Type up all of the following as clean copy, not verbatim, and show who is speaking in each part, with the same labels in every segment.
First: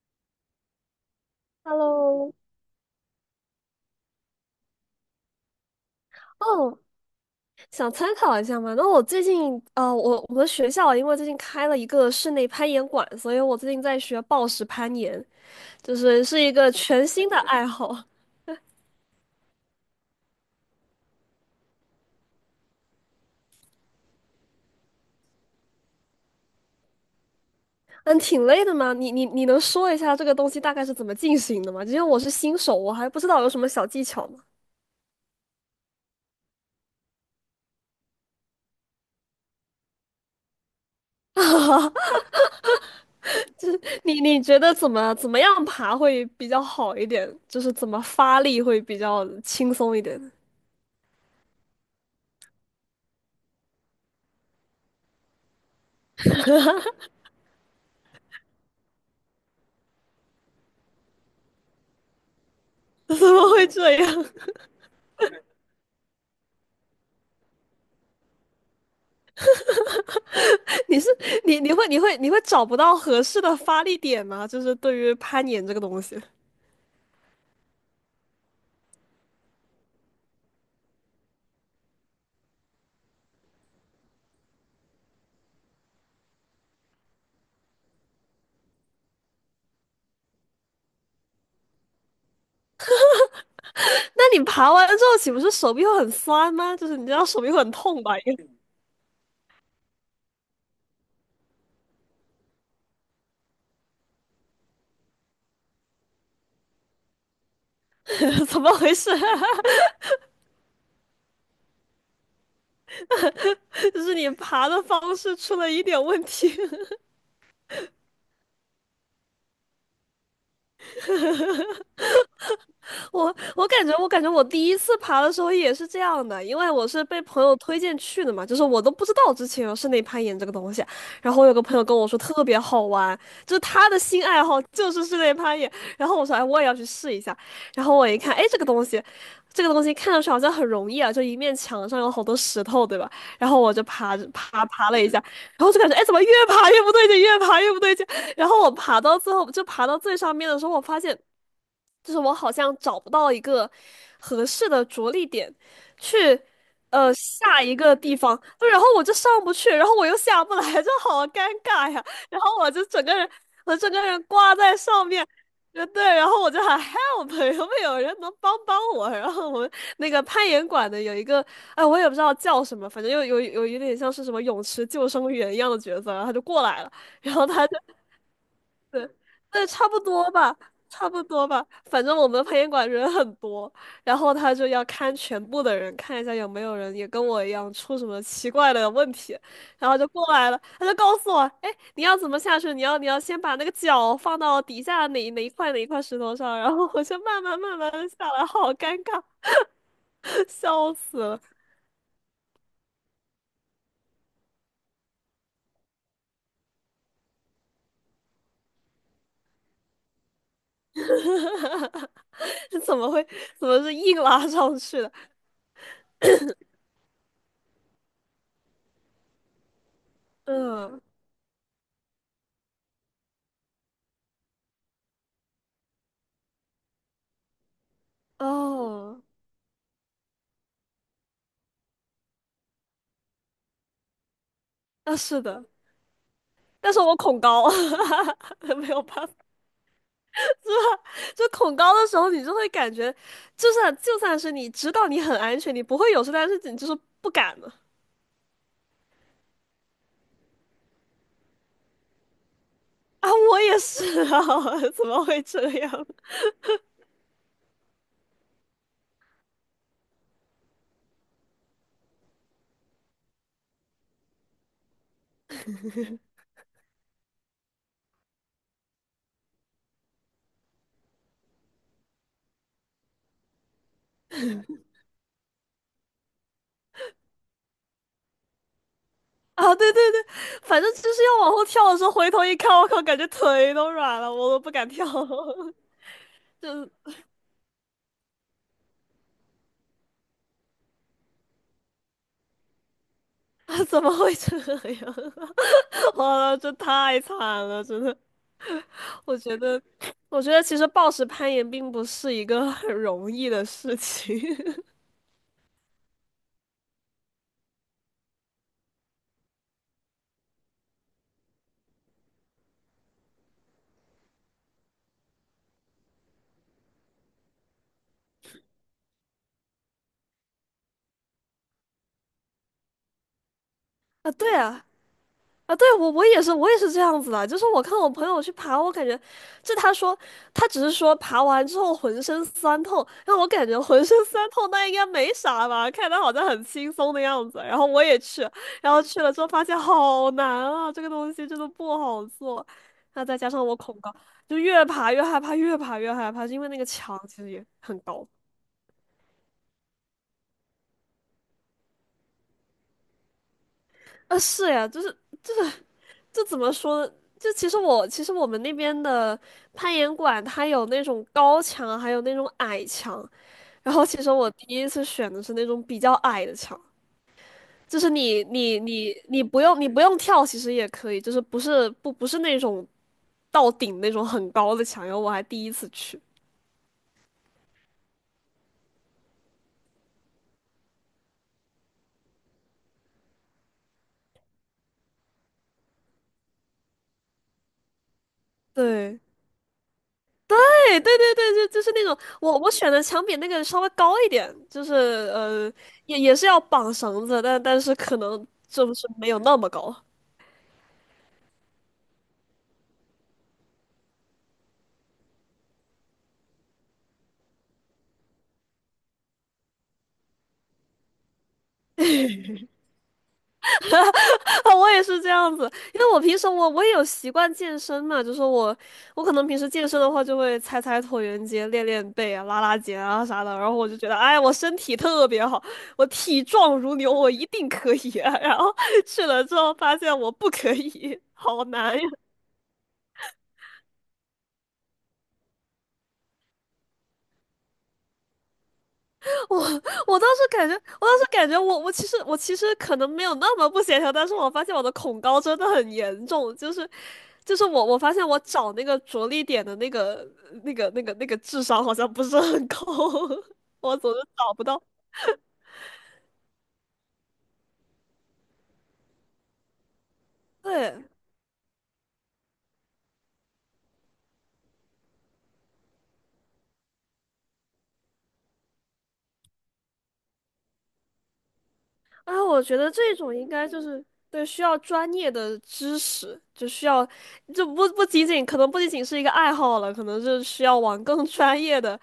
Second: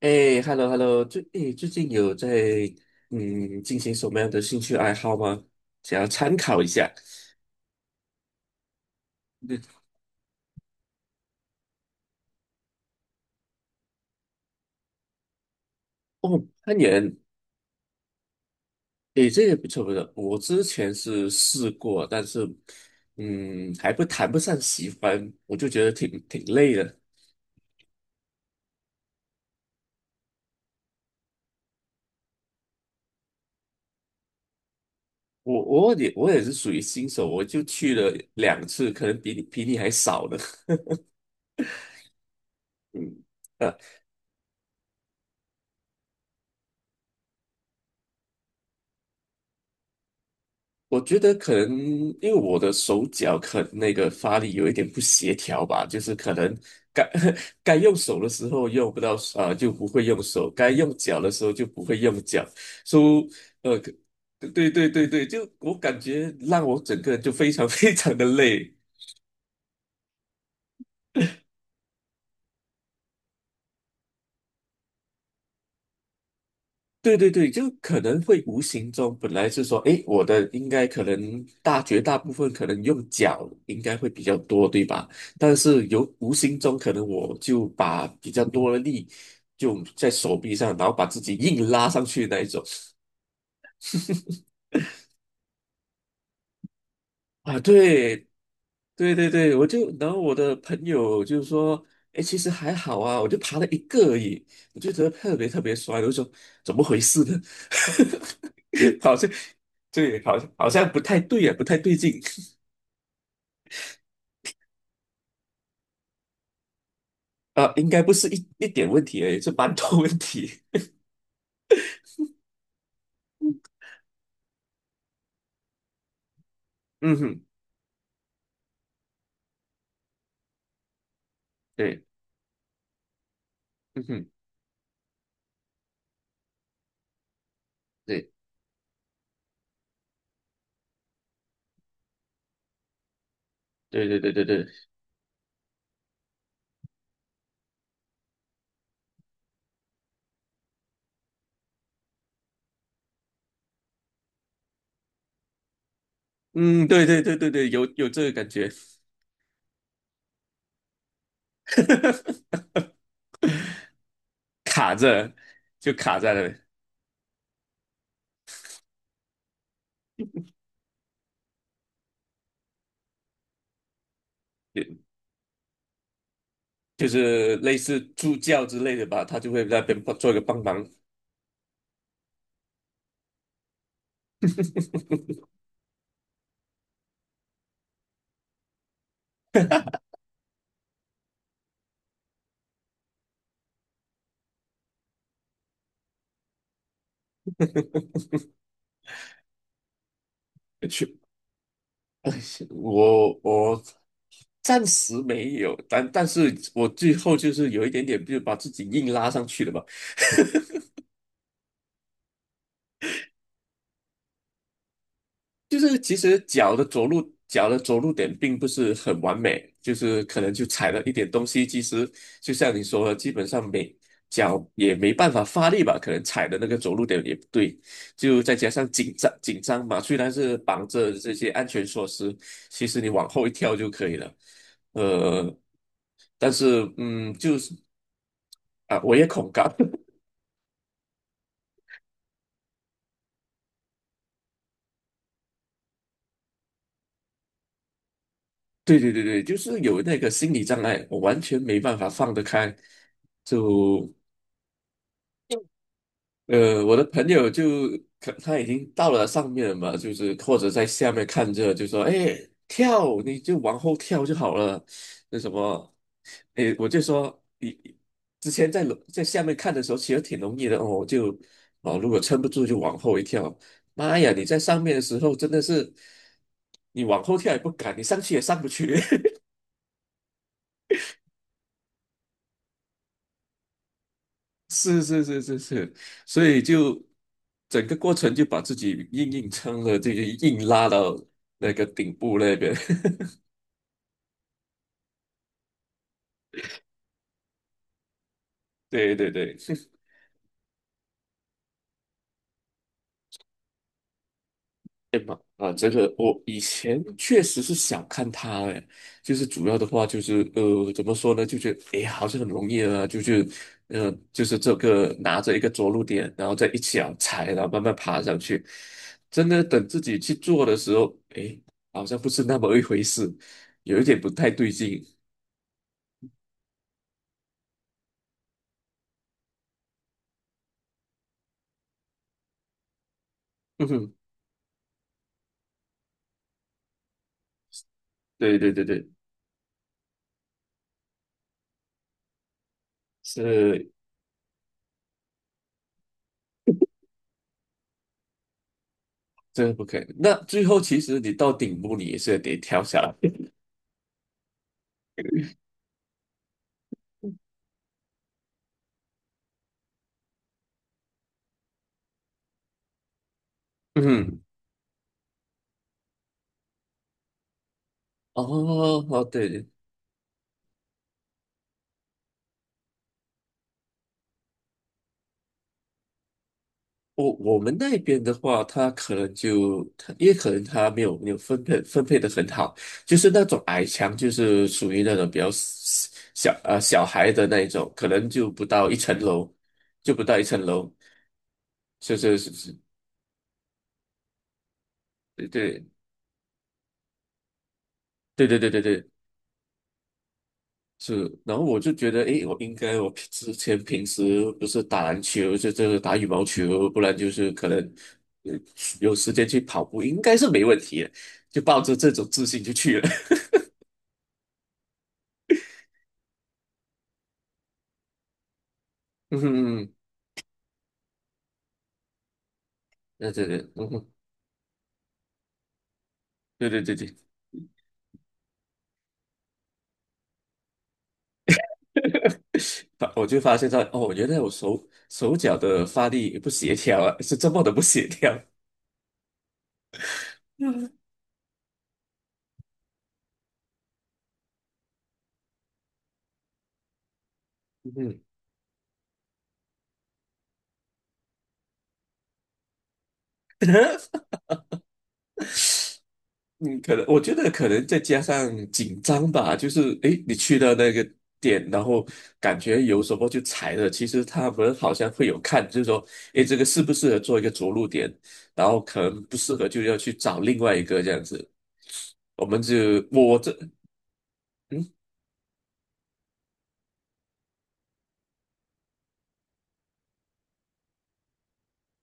Speaker 1: 哎，hello hello，最近有在
Speaker 2: Hello，
Speaker 1: 进行什么样的兴趣爱好吗？想要参考一
Speaker 2: 哦，
Speaker 1: 下。
Speaker 2: 想参考一下嘛？那我最
Speaker 1: 嗯
Speaker 2: 近，啊，我们学校啊因为最近开了一个室内攀岩馆，所以我最近在学暴石攀岩，就是是
Speaker 1: 哦，
Speaker 2: 一个
Speaker 1: 攀
Speaker 2: 全
Speaker 1: 岩，
Speaker 2: 新的爱好。
Speaker 1: 哎，这个不错不错。我之前是试过，但是还不谈不上喜欢，我就觉得挺累的。
Speaker 2: 嗯，挺累的嘛。你能说一下这个东西大概是怎么进行的吗？因为我是新手，我还不知道有什么小技巧呢。
Speaker 1: 我也是属于新手，我就去了2次，可能比你还少的。嗯呃
Speaker 2: 你觉得怎么样爬会比较好一点？就是怎么发力会比较轻松一点？
Speaker 1: 我觉得可能因为我的手脚可能那个发力有一点不协调吧，就是可能该 该用手的时候用不到啊就不会用手；该用脚的时候就不会用脚。所
Speaker 2: 怎
Speaker 1: 以
Speaker 2: 么会
Speaker 1: 呃，
Speaker 2: 这
Speaker 1: 可
Speaker 2: 样？
Speaker 1: 对对对对，就我感觉让我整个人就非常 非常的累。
Speaker 2: 你是你你会你会你会找不到合适的发力点吗？就是对于攀岩这个东西，
Speaker 1: 对对对，就可能会无形中，本来是说，诶，我的应该可能绝大部分可能用脚应该会比较多，对吧？但是有无形中可能我就把比较多的力就在手臂上，然后把自己硬拉上去那一种。
Speaker 2: 那你爬完之后岂不是手臂会很酸吗？就是你知道手臂
Speaker 1: 啊，
Speaker 2: 会很痛吧？
Speaker 1: 对，
Speaker 2: 应
Speaker 1: 对对对，我就然后我的朋友就是说，哎，其实还好啊，我就爬了一个而已，我就觉得特别特别酸，我就说怎么回事呢？
Speaker 2: 该 怎么回 事
Speaker 1: 好像
Speaker 2: 啊
Speaker 1: 对，好像不太对啊，不太对劲
Speaker 2: 就是你爬的方式出了一点问题。
Speaker 1: 啊，应该不是一点问题而已，是蛮多问题。
Speaker 2: 我感觉我第一次爬的时候也是这样的，因为我 是
Speaker 1: 嗯
Speaker 2: 被朋
Speaker 1: 哼，
Speaker 2: 友推荐去的嘛，就是我都不知道之前有室内攀岩这个东西。然后我有个朋友跟
Speaker 1: 对，
Speaker 2: 我说特别好玩，就是他的
Speaker 1: 嗯
Speaker 2: 新
Speaker 1: 哼，
Speaker 2: 爱好就是室内攀岩。然后我说，哎，我也要去试一下。然后我一
Speaker 1: 对，
Speaker 2: 看，哎，这个东西看上去好像很容易啊，就一面墙上有好多石头，对吧？然后我就
Speaker 1: 对
Speaker 2: 爬
Speaker 1: 对
Speaker 2: 着
Speaker 1: 对对
Speaker 2: 爬
Speaker 1: 对，
Speaker 2: 爬了一下，然后就感觉，哎，怎么越爬越不对劲，越爬越不对劲。然后我爬到最后，就爬到最上面的时候，我发现，就是我好像找不到一个合适的着力点去，
Speaker 1: 嗯，对对对对
Speaker 2: 下
Speaker 1: 对，
Speaker 2: 一
Speaker 1: 有
Speaker 2: 个
Speaker 1: 有
Speaker 2: 地
Speaker 1: 这个
Speaker 2: 方，
Speaker 1: 感觉，
Speaker 2: 然后我就上不去，然后我又下不来，就好尴尬呀。然后 我就整个人，我整个人挂在
Speaker 1: 卡
Speaker 2: 上面。
Speaker 1: 着就
Speaker 2: 对，
Speaker 1: 卡
Speaker 2: 然
Speaker 1: 在那
Speaker 2: 后我
Speaker 1: 里。
Speaker 2: 就喊 help,有没有人能帮帮我？然后我们那个攀岩馆的有一个，哎，我也不知道叫什么，反正又有一点像是什么泳池救生员一样的角色，然后他就过来了，
Speaker 1: 就
Speaker 2: 然后
Speaker 1: 是
Speaker 2: 他
Speaker 1: 类
Speaker 2: 就
Speaker 1: 似助教之类的
Speaker 2: 对，
Speaker 1: 吧，他就会
Speaker 2: 对，
Speaker 1: 在那
Speaker 2: 差不
Speaker 1: 边
Speaker 2: 多
Speaker 1: 做一个
Speaker 2: 吧，
Speaker 1: 帮忙。
Speaker 2: 差不多吧。反正我们培训馆人很多，然后他就要看 全部的人，看一下有没有人也跟我一样出什么奇怪的问题，然后就过来了，他就告诉我，哎，你要怎么下去？你要先把那个脚放到底下哪一块哪一块石头上，然后我就慢慢的下来，好尴尬，笑
Speaker 1: 去，
Speaker 2: 死了，
Speaker 1: 我暂时没有，但是我最后就是有一点点，就是把自己硬拉上去的吧。
Speaker 2: 这怎么会怎么是硬拉上去的？
Speaker 1: 就是其实脚的着陆点并不是很完美，就是可能就踩
Speaker 2: 嗯，
Speaker 1: 了一点东西。其实就像你说的，基本上没脚也没办法发力吧，可能踩的那个着陆点也不对，就再加上紧
Speaker 2: 哦，
Speaker 1: 张紧张嘛，虽然是绑着这些安全措施，其实你往后一跳就可以了。
Speaker 2: 那是
Speaker 1: 呃，
Speaker 2: 的，
Speaker 1: 但是
Speaker 2: 但是我恐
Speaker 1: 就
Speaker 2: 高，
Speaker 1: 是
Speaker 2: 没
Speaker 1: 啊，
Speaker 2: 有
Speaker 1: 我也
Speaker 2: 办法。
Speaker 1: 恐高。
Speaker 2: 就恐高的时候，你就会感觉，就算是你知道你很安全，你不会有事，但是你就是不敢了。
Speaker 1: 对对对对，就是有那个心理障碍，我完全没办法放得开，
Speaker 2: 啊，我也
Speaker 1: 就
Speaker 2: 是啊，怎么会这样？
Speaker 1: 我的朋友就可他已经到了上面了嘛，就是或者在下面看着，就说："哎，跳，你就往后跳就好了。"那什么，哎，我就说你之前在下面看的时候，其实挺容易的哦，就哦，如果撑不住就往后一跳。妈呀，你在上面的时候真的是，你往后跳也不敢，你上去也上不去。
Speaker 2: 啊，对对对，反正就是要往后跳的时候，回头一看，我靠，感觉腿都软了，我都不敢
Speaker 1: 是
Speaker 2: 跳
Speaker 1: 是是是
Speaker 2: 了。
Speaker 1: 是，所 以
Speaker 2: 就
Speaker 1: 就整个过程就把自己硬撑了，这个硬拉到那个顶部那边。
Speaker 2: 啊，怎么会这样？哇，这太惨了，真的。
Speaker 1: 对对
Speaker 2: 我
Speaker 1: 对，
Speaker 2: 觉得，我觉得其实暴食攀岩并不是一个很容易的事情。
Speaker 1: 啊，这个我以前确实是想看他哎，就是主要的话就是怎么说呢，就觉得哎，好像很容易啊，就是就是这个拿着一个着陆点，然后再一脚踩，然后慢慢爬上去。真的等自己去做的时候，哎，好像不是那么一回事，有一点 不
Speaker 2: 啊，
Speaker 1: 太
Speaker 2: 对
Speaker 1: 对
Speaker 2: 啊。
Speaker 1: 劲。
Speaker 2: 啊，对，我也是这样子的。就是我看我朋友去爬，我感觉，就他说他只是说爬完之后浑身酸痛，让我感觉浑 身酸痛，那应该没啥吧？看他好像很轻松的样子。然后我也去，
Speaker 1: 对对对
Speaker 2: 然后
Speaker 1: 对，
Speaker 2: 去了之后发现好难啊，这个东西真的不好做。那再加上我
Speaker 1: 是
Speaker 2: 恐高，就越爬越害怕，越爬越害怕，就因为那个墙其实也很高。
Speaker 1: 这个不可以。那最后其实你到顶部，你也是得跳下来。
Speaker 2: 啊，是呀，就是。这怎么说呢？就其实我其实我们那边的攀岩馆，它有那种高墙，还有那种矮墙。然后其实
Speaker 1: 嗯，
Speaker 2: 我第一次选的是那种比较矮的墙，就是
Speaker 1: 哦
Speaker 2: 你你你
Speaker 1: 哦，
Speaker 2: 你
Speaker 1: 对
Speaker 2: 不
Speaker 1: 对，
Speaker 2: 用不用跳，其实也可以，就是不是那种到顶那种很高的墙。然后我还第一次去，
Speaker 1: 我们那边的话，他也可能他没有分配的很好，就是那种矮墙，就是属于那种比较小孩的那一种，可能就不到一层
Speaker 2: 对。
Speaker 1: 楼，就不到一层楼，
Speaker 2: 对，就就是那
Speaker 1: 是
Speaker 2: 种
Speaker 1: 是是
Speaker 2: 我
Speaker 1: 是，
Speaker 2: 选的墙比那个稍微高一点，就是呃
Speaker 1: 对
Speaker 2: 也是要绑绳子，但是可能
Speaker 1: 对对对对对
Speaker 2: 就
Speaker 1: 对
Speaker 2: 是
Speaker 1: 对，
Speaker 2: 没有那么高。
Speaker 1: 是，然后我就觉得，诶，我应该，我平之前平时不是打篮球，就这个打羽毛球，不然就是可能呃有时间去跑步，应该是没问题的，就抱着这种自信就去了。
Speaker 2: 我也是这样子，因为我平时也有习惯健身嘛，就是我我 可
Speaker 1: 嗯
Speaker 2: 能平时健
Speaker 1: 哼，
Speaker 2: 身的话就会踩踩椭圆机、练练背啊、拉拉肩啊
Speaker 1: 对
Speaker 2: 啥
Speaker 1: 对
Speaker 2: 的，
Speaker 1: 对，
Speaker 2: 然后
Speaker 1: 嗯
Speaker 2: 我就觉
Speaker 1: 哼，
Speaker 2: 得，哎，我身体特别好，我体
Speaker 1: 对
Speaker 2: 壮
Speaker 1: 对对
Speaker 2: 如牛，
Speaker 1: 对，
Speaker 2: 我一定可以啊。然后去了之后发现我不可以，好难呀。
Speaker 1: 我就发现到，哦，原来我手脚的发力不协调啊，是这么的不协调。
Speaker 2: 我我当时感觉，
Speaker 1: 嗯
Speaker 2: 我当时感觉我其实可能没有那么不协调，但是我发现我的恐高真的很严重，就是就是我
Speaker 1: 嗯
Speaker 2: 我发
Speaker 1: 哼。
Speaker 2: 现我找那个着力点的那个那个智商好像不是很高，我总 是找不到。
Speaker 1: 嗯，可能我觉得可能再加上紧张吧，就是诶，你去到那
Speaker 2: 对，
Speaker 1: 个点，然后感觉有什么就踩了，其实他们好像会有看，就是说，诶，这个适不适合做一个着陆点，然后可能不适合就要去找另外一个这样子。
Speaker 2: 啊，
Speaker 1: 我们
Speaker 2: 我
Speaker 1: 就
Speaker 2: 觉得这种
Speaker 1: 我
Speaker 2: 应
Speaker 1: 这，
Speaker 2: 该就是对需要
Speaker 1: 嗯，
Speaker 2: 专业的知识，就需要，就不不仅仅可能不仅仅是一个爱好了，可能是需要往更 专业的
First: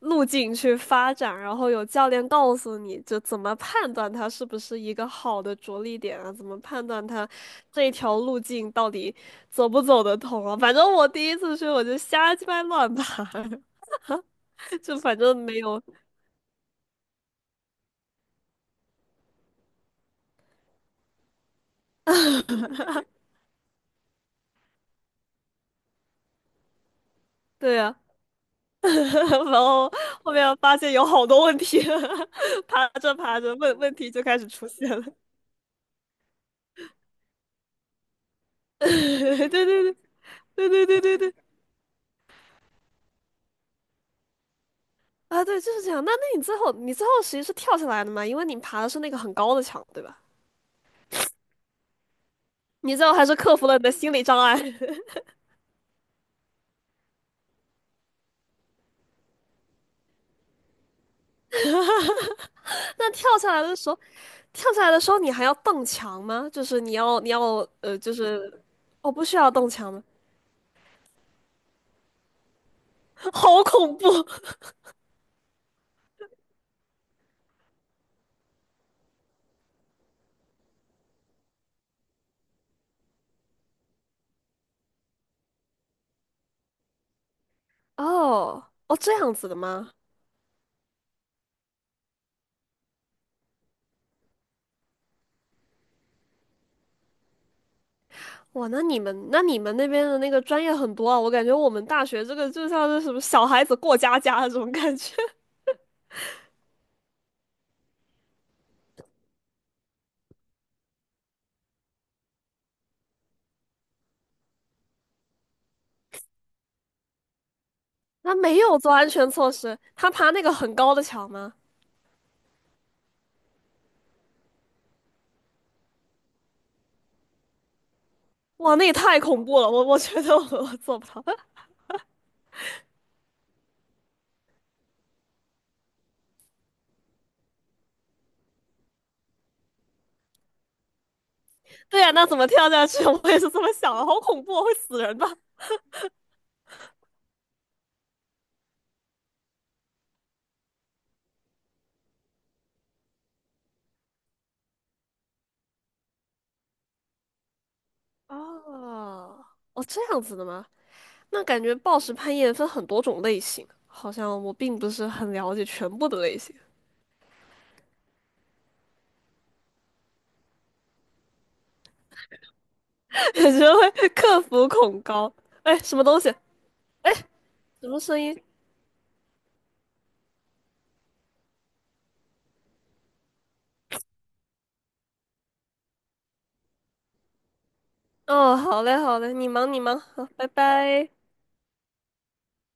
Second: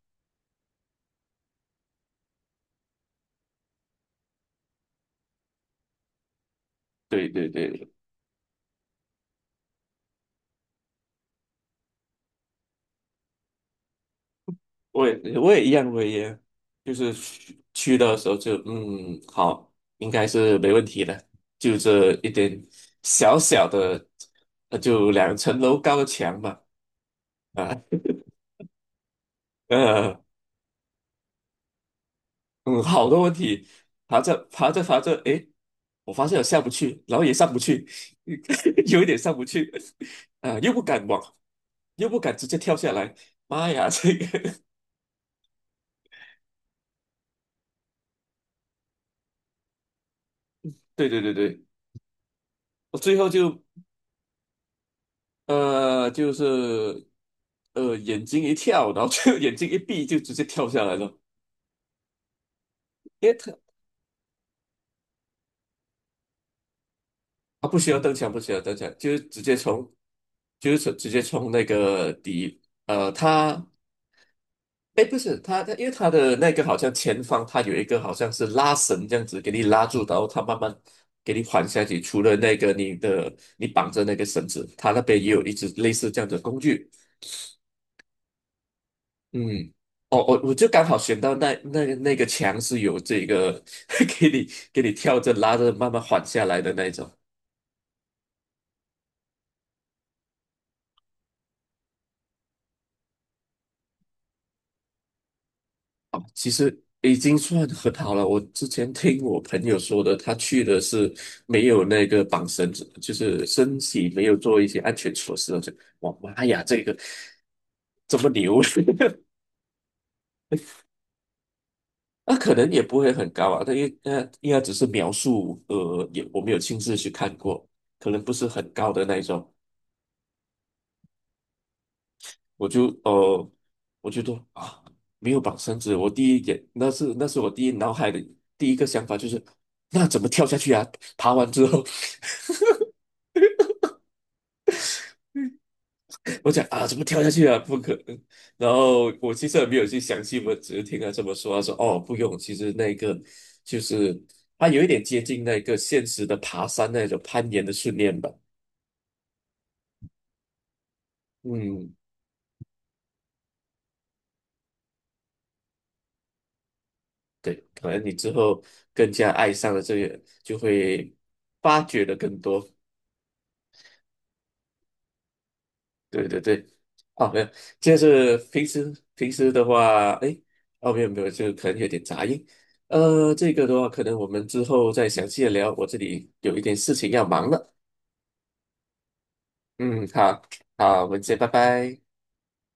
Speaker 2: 路径去发展，然后有教练告诉你就怎么判断它是不是一个好的着力点啊，怎么判断
Speaker 1: 对
Speaker 2: 它
Speaker 1: 对
Speaker 2: 这一
Speaker 1: 对，
Speaker 2: 条路径到底走不走得通啊。反正我第一次去我就瞎鸡巴乱爬，就
Speaker 1: 我
Speaker 2: 反正
Speaker 1: 也我
Speaker 2: 没
Speaker 1: 也一
Speaker 2: 有，
Speaker 1: 样，我也就是去的时候就好，应该是没问题的，就这一点小小的，就2层楼高的墙嘛。啊，
Speaker 2: 对啊。然后
Speaker 1: 呃，
Speaker 2: 后面发现有好多问题，
Speaker 1: 嗯，
Speaker 2: 爬
Speaker 1: 好
Speaker 2: 着
Speaker 1: 多问
Speaker 2: 爬着
Speaker 1: 题，
Speaker 2: 问题
Speaker 1: 爬
Speaker 2: 就
Speaker 1: 着
Speaker 2: 开始出
Speaker 1: 爬着
Speaker 2: 现
Speaker 1: 爬
Speaker 2: 了。
Speaker 1: 着，诶，我发现我下不去，然后也上不去，有一点上不
Speaker 2: 对对对
Speaker 1: 去，
Speaker 2: 对
Speaker 1: 啊，又不
Speaker 2: 对对
Speaker 1: 敢
Speaker 2: 对
Speaker 1: 往，
Speaker 2: 对
Speaker 1: 又不敢直接跳下来，妈呀，这个，
Speaker 2: 啊，对，就是这样。那那你最后其实是跳下来的嘛？因为你爬的是那个很高的墙，对吧？
Speaker 1: 对对对对，
Speaker 2: 你
Speaker 1: 我
Speaker 2: 最后
Speaker 1: 最
Speaker 2: 还
Speaker 1: 后
Speaker 2: 是克
Speaker 1: 就
Speaker 2: 服了你的心理障碍。
Speaker 1: 就是眼睛一跳，然后就 眼睛一闭就直接跳下来了，
Speaker 2: 那跳
Speaker 1: 因为
Speaker 2: 下
Speaker 1: 他
Speaker 2: 来的时候，跳下来的时候你还要蹬墙吗？就是你要
Speaker 1: 他不需
Speaker 2: 呃，
Speaker 1: 要蹬
Speaker 2: 就
Speaker 1: 墙，不需
Speaker 2: 是
Speaker 1: 要蹬墙，就
Speaker 2: 哦，
Speaker 1: 是
Speaker 2: 不需
Speaker 1: 直
Speaker 2: 要
Speaker 1: 接
Speaker 2: 蹬
Speaker 1: 从
Speaker 2: 墙吗？
Speaker 1: 就是直接冲那个底，
Speaker 2: 好
Speaker 1: 他。
Speaker 2: 恐怖
Speaker 1: 哎，不是他，他因为他的那个好像前方，他有一个好像是拉绳这样子给你拉住，然后他慢慢给你缓下去。除了那个你绑着那个绳子，他那边也有一只类似这样的工具。
Speaker 2: 哦哦，这样子的
Speaker 1: 嗯，
Speaker 2: 吗？
Speaker 1: 哦，我就刚好选到那个墙是有这个 给你给你跳着拉着慢慢缓下来的那一种。
Speaker 2: 哇，那你们那边的那个专业很多啊，我感觉我们大学这个就像是什么小孩子过家家 的这种感觉，
Speaker 1: 其实已经算很好了。我之前听我朋友说的，他去的是没有那个绑绳子，就是身体没有做一些安全措施，我妈呀，这个怎 么
Speaker 2: 他没
Speaker 1: 牛！
Speaker 2: 有做安全措施，他爬那个很高的墙吗？
Speaker 1: 那可能也不会很高啊，他应该只是描述，也我没有亲自去看过，可能不是很
Speaker 2: 哇，那
Speaker 1: 高
Speaker 2: 也
Speaker 1: 的那
Speaker 2: 太
Speaker 1: 一
Speaker 2: 恐
Speaker 1: 种。
Speaker 2: 怖了，我觉得我做不到。
Speaker 1: 我就呃，我觉得啊，没有绑绳子，我第一点那是我第一脑海的第一个想法就是，那怎么跳下去啊？爬完之后。
Speaker 2: 对呀、那怎么跳下去？我也是这么想的，好恐怖啊，会死人吧？
Speaker 1: 我讲啊，怎么跳下去啊？不可能。然后我其实也没有去详细，问，只是听他这么说。他说哦，不用，其实那个就是它有一点接近那个现实的爬山那种攀岩的训练 吧。
Speaker 2: 哦，哦，这样子的吗？那感觉
Speaker 1: 嗯，
Speaker 2: 暴食攀岩分很多种类型，好像我并不是很了解全部的类型，
Speaker 1: 对，可能你之后更加爱上了这个，就会发掘的更多。
Speaker 2: 感觉会克服恐高。哎，什么东
Speaker 1: 对
Speaker 2: 西？
Speaker 1: 对对，哦没有，
Speaker 2: 什
Speaker 1: 就
Speaker 2: 么声
Speaker 1: 是
Speaker 2: 音？
Speaker 1: 平时的话，哎，哦，没有没有，就可能有点杂音。这个的话，可能我们之后再详细的聊，我这里有一点事情要忙了。
Speaker 2: 哦，好嘞，好嘞，你忙你忙，
Speaker 1: 嗯，
Speaker 2: 好，
Speaker 1: 好，
Speaker 2: 拜
Speaker 1: 好，我
Speaker 2: 拜。
Speaker 1: 们先拜拜。